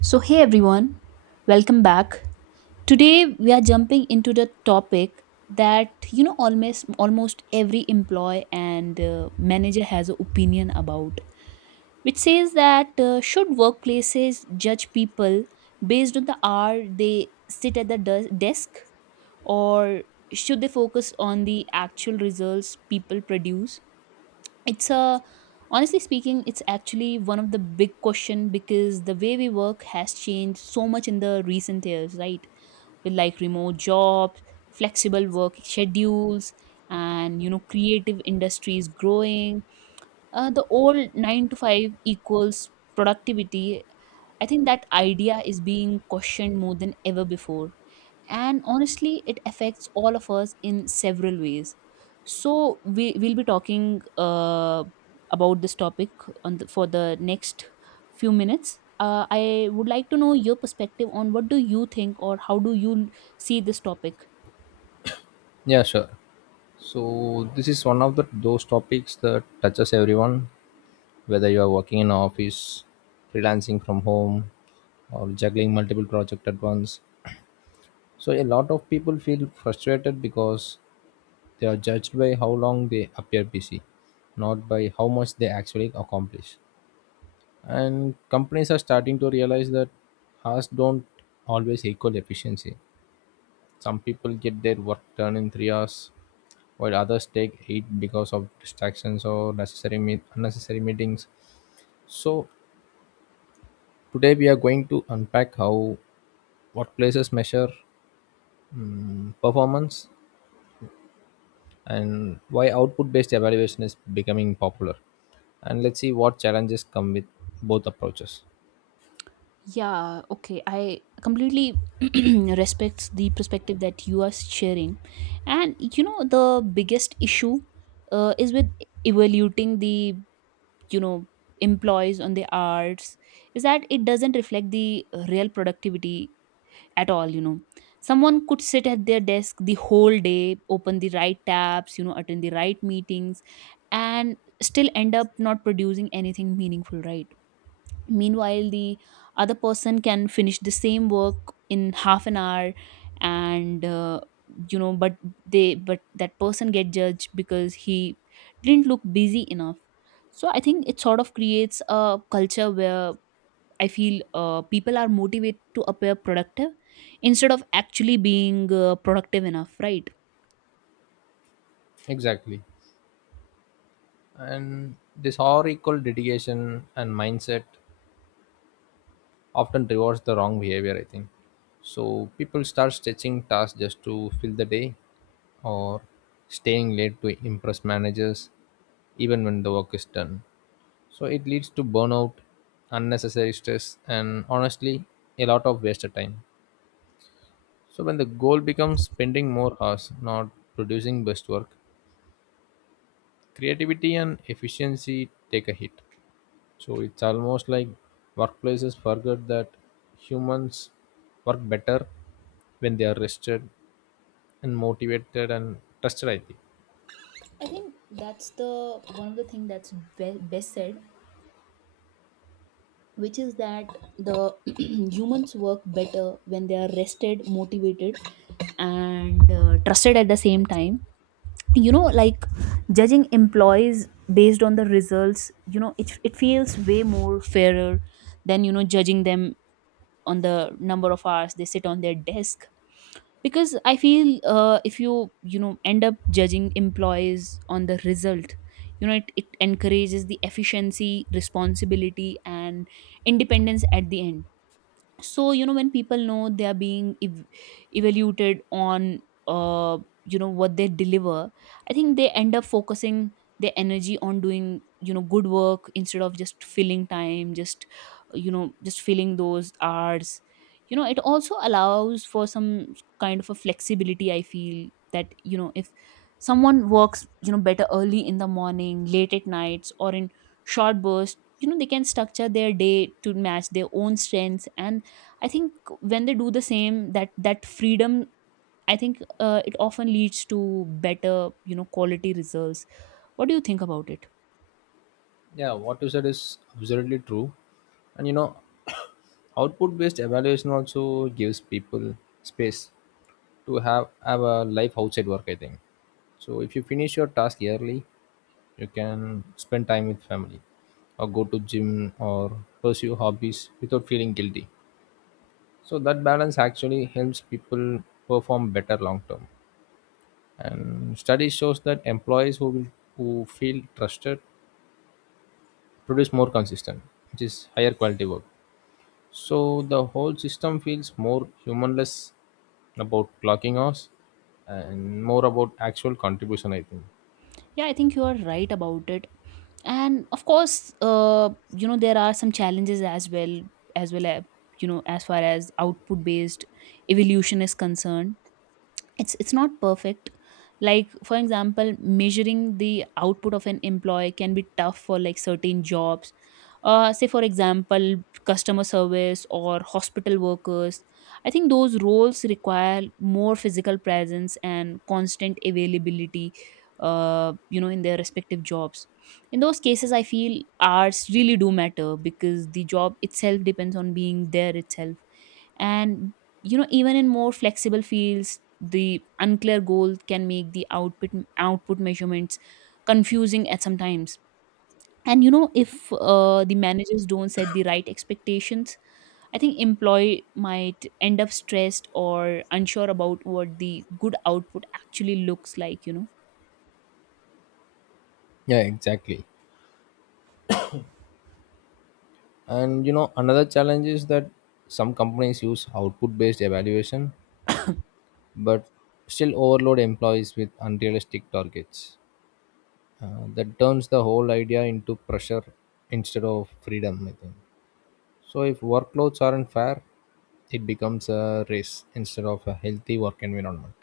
So, hey everyone, welcome back. Today we are jumping into the topic that almost every employee and manager has an opinion about, which says that should workplaces judge people based on the hour they sit at the desk, or should they focus on the actual results people produce? It's a Honestly speaking, it's actually one of the big question because the way we work has changed so much in the recent years, right? With like remote jobs, flexible work schedules, and creative industries growing. The old 9 to 5 equals productivity, I think that idea is being questioned more than ever before. And honestly, it affects all of us in several ways. So we will be talking about this topic for the next few minutes. I would like to know your perspective on what do you think or how do you see this topic? Yeah, sure. So this is one of the those topics that touches everyone, whether you are working in office, freelancing from home, or juggling multiple projects at once. So a lot of people feel frustrated because they are judged by how long they appear busy, not by how much they actually accomplish. And companies are starting to realize that hours don't always equal efficiency. Some people get their work done in 3 hours, while others take it because of distractions or unnecessary meetings. So today we are going to unpack how what places measure performance, and why output-based evaluation is becoming popular. And let's see what challenges come with both approaches. Yeah, okay. I completely respects the perspective that you are sharing. And the biggest issue is with evaluating the, you know, employees on the arts is that it doesn't reflect the real productivity at all. Someone could sit at their desk the whole day, open the right tabs, attend the right meetings and still end up not producing anything meaningful, right? Meanwhile the other person can finish the same work in half an hour and but they but that person get judged because he didn't look busy enough. So I think it sort of creates a culture where I feel people are motivated to appear productive instead of actually being productive enough, right? Exactly. And this historical dedication and mindset often rewards the wrong behavior, I think. So people start stretching tasks just to fill the day, or staying late to impress managers even when the work is done. So it leads to burnout, unnecessary stress, and honestly a lot of wasted time. So when the goal becomes spending more hours, not producing best work, creativity and efficiency take a hit. So it's almost like workplaces forget that humans work better when they are rested and motivated and trusted, I think. I think that's the one of the thing that's best said, which is that the humans work better when they are rested motivated and trusted at the same time. Like judging employees based on the results, it feels way more fairer than judging them on the number of hours they sit on their desk. Because I feel if you you know end up judging employees on the result, it encourages the efficiency responsibility and independence at the end. So when people know they are being evaluated on uh what they deliver, I think they end up focusing their energy on doing good work instead of just filling time, just filling those hours. It also allows for some kind of a flexibility, I feel that if someone works better early in the morning late at nights or in short bursts, they can structure their day to match their own strengths, and I think when they do the same, that freedom, I think it often leads to better quality results. What do you think about it? Yeah, what you said is absolutely true. And you know, output based evaluation also gives people space to have a life outside work, I think. So if you finish your task early, you can spend time with family, or go to gym, or pursue hobbies without feeling guilty. So that balance actually helps people perform better long term. And study shows that employees who feel trusted produce more consistent, which is higher quality work. So the whole system feels more humanless about clocking hours and more about actual contribution, I think. Yeah, I think you are right about it. And of course uh, there are some challenges as well as as far as output based evolution is concerned. It's not perfect. Like for example, measuring the output of an employee can be tough for like certain jobs. Say for example customer service or hospital workers, I think those roles require more physical presence and constant availability in their respective jobs. In those cases I feel hours really do matter because the job itself depends on being there itself. And even in more flexible fields the unclear goal can make the output measurements confusing at some times. And if the managers don't set the right expectations, I think employee might end up stressed or unsure about what the good output actually looks like. Yeah, exactly. And you know, another challenge is that some companies use output based evaluation, but still overload employees with unrealistic targets. That turns the whole idea into pressure instead of freedom, I think. So if workloads aren't fair, it becomes a race instead of a healthy work environment.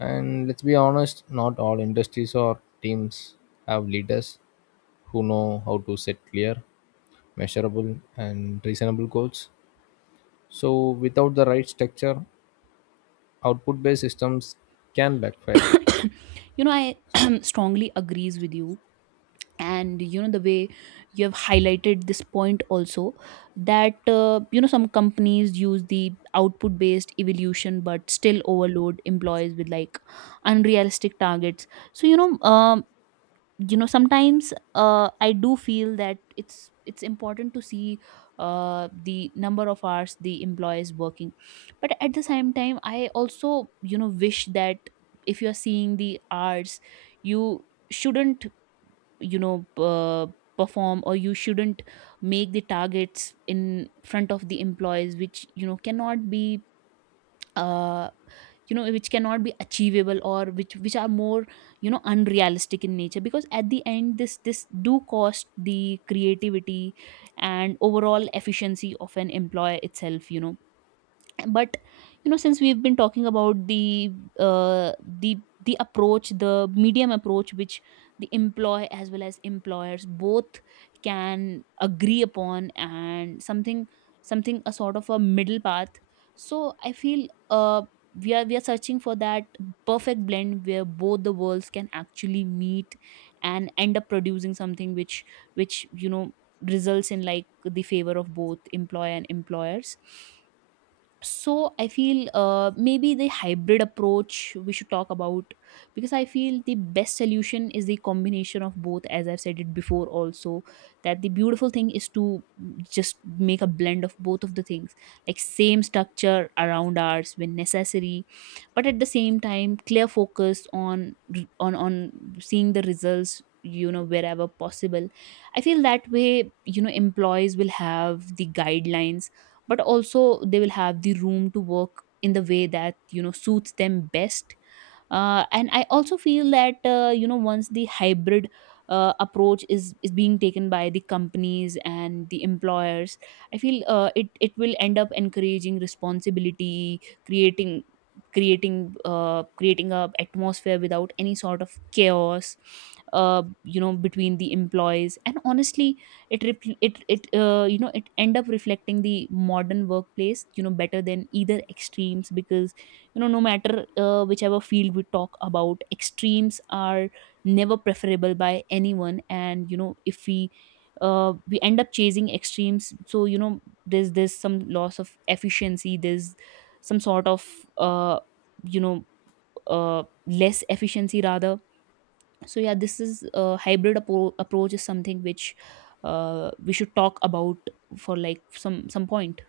And let's be honest, not all industries or teams have leaders who know how to set clear, measurable, and reasonable goals. So without the right structure, output based systems can backfire. I strongly agrees with you. And the way you have highlighted this point also, that some companies use the output based evolution but still overload employees with like unrealistic targets. So sometimes I do feel that it's important to see the number of hours the employee is working, but at the same time I also wish that if you are seeing the hours, you shouldn't you know uh, perform or you shouldn't make the targets in front of the employees which cannot be uh, which cannot be achievable or which are more unrealistic in nature, because at the end this do cost the creativity and overall efficiency of an employer itself. But since we've been talking about uh, the the medium approach, which the employee as well as employers both can agree upon, and something, a sort of a middle path. So I feel we are searching for that perfect blend where both the worlds can actually meet and end up producing something which results in like the favor of both employer and employers. So I feel maybe the hybrid approach we should talk about, because I feel the best solution is the combination of both, as I've said it before also, that the beautiful thing is to just make a blend of both of the things, like same structure around ours when necessary, but at the same time, clear focus on seeing the results wherever possible. I feel that way employees will have the guidelines but also they will have the room to work in the way that suits them best. And I also feel that once the hybrid approach is being taken by the companies and the employers, I feel it will end up encouraging responsibility, creating creating a atmosphere without any sort of chaos between the employees. And honestly, it repl- it you know it end up reflecting the modern workplace better than either extremes, because no matter whichever field we talk about, extremes are never preferable by anyone. And if we end up chasing extremes, so there's some loss of efficiency, there's some sort of uh, you know less efficiency rather. So yeah, this is hybrid approach is something which we should talk about for like some point.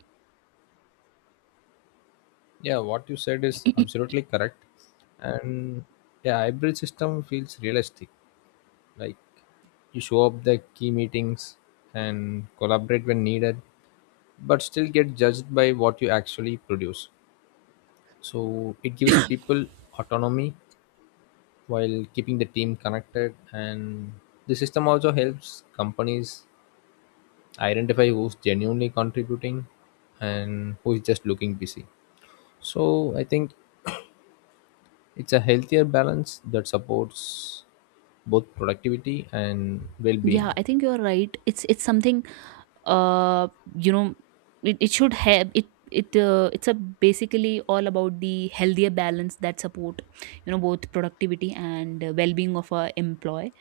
Yeah, what you said is absolutely correct. And yeah, hybrid system feels realistic. Like, you show up the key meetings and collaborate when needed, but still get judged by what you actually produce. So it gives people autonomy while keeping the team connected, and the system also helps companies identify who's genuinely contributing and who's just looking busy. So I think it's a healthier balance that supports both productivity and Yeah, well-being. I think you're right, it's something uh, you know it should have it it it's a basically all about the healthier balance that support both productivity and well-being of our employee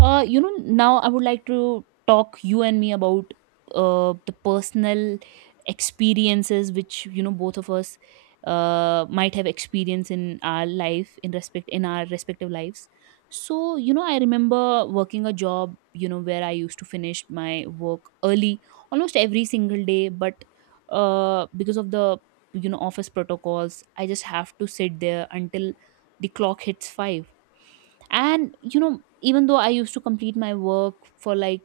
uh you know Now I would like to talk you and me about the personal experiences which both of us might have experienced in our respective lives. So I remember working a job where I used to finish my work early almost every single day, but because of the office protocols I just have to sit there until the clock hits 5. And even though I used to complete my work for like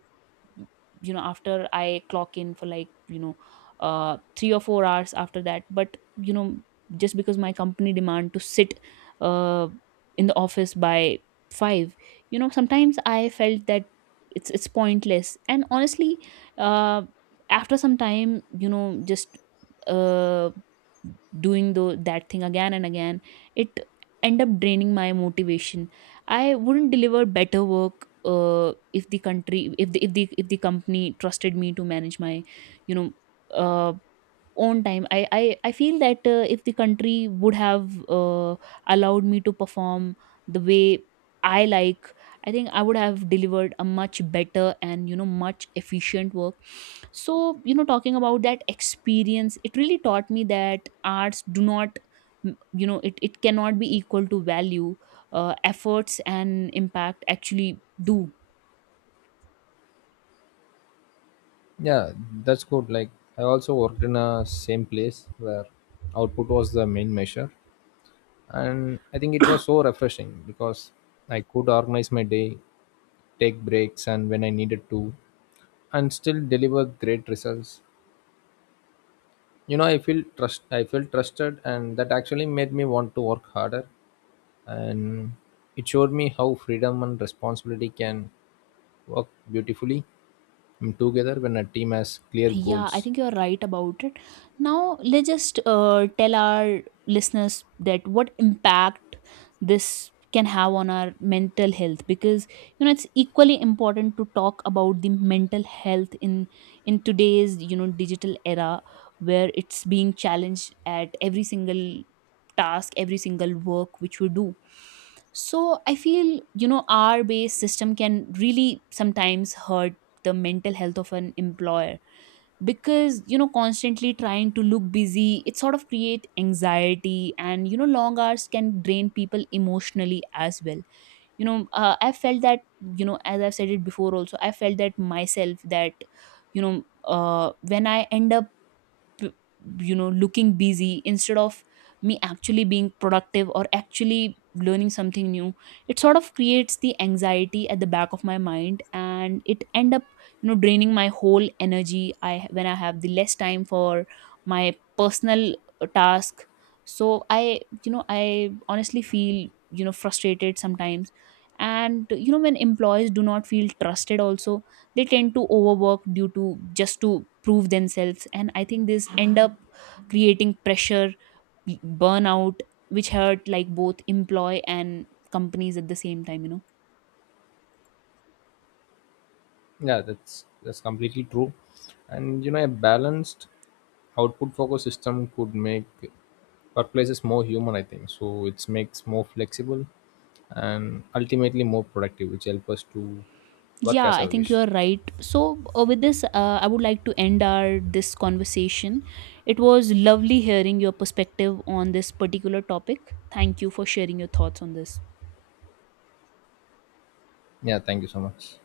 after I clock in for like 3 or 4 hours after that, but just because my company demand to sit uh in the office by 5, sometimes I felt that it's pointless. And honestly, uh after some time, just uh doing the that thing again and again, it end up draining my motivation. I wouldn't deliver better work if the country if the, if the if the company trusted me to manage my you know uh, own time. I feel that if the country would have allowed me to perform the way I like, I think I would have delivered a much better and much efficient work. So talking about that experience, it really taught me that arts do not, it cannot be equal to value, efforts and impact actually do. Yeah, that's good. Like, I also worked in a same place where output was the main measure, and I think it was so refreshing because I could organize my day, take breaks, and when I needed to, and still deliver great results. You know, I feel trust. I felt trusted, and that actually made me want to work harder. And it showed me how freedom and responsibility can work beautifully together when a team has clear Yeah, I goals. think you're right about it. Now, let's just tell our listeners that what impact this can have on our mental health, because it's equally important to talk about the mental health in today's digital era where it's being challenged at every single task, every single work which we do. So, I feel our based system can really sometimes hurt the mental health of an employer, because constantly trying to look busy it sort of create anxiety. And long hours can drain people emotionally as well. I felt that as I've said it before also, I felt that myself, that when I end up p- looking busy instead of me actually being productive or actually learning something new, it sort of creates the anxiety at the back of my mind, and it end up draining my whole energy. I when i have the less time for my personal task. So I honestly feel frustrated sometimes. And when employees do not feel trusted also, they tend to overwork due to just to prove themselves, and I think this end up creating pressure, burnout, which hurt like both employ and companies at the same time. Yeah, that's completely true. And you know, a balanced output focused system could make workplaces more human, I think so. It makes more flexible and ultimately more productive, which help us to work Yeah, as I I think you wish. are right. So with this I would like to end our this conversation. It was lovely hearing your perspective on this particular topic. Thank you for sharing your thoughts on this. Yeah, thank you so much.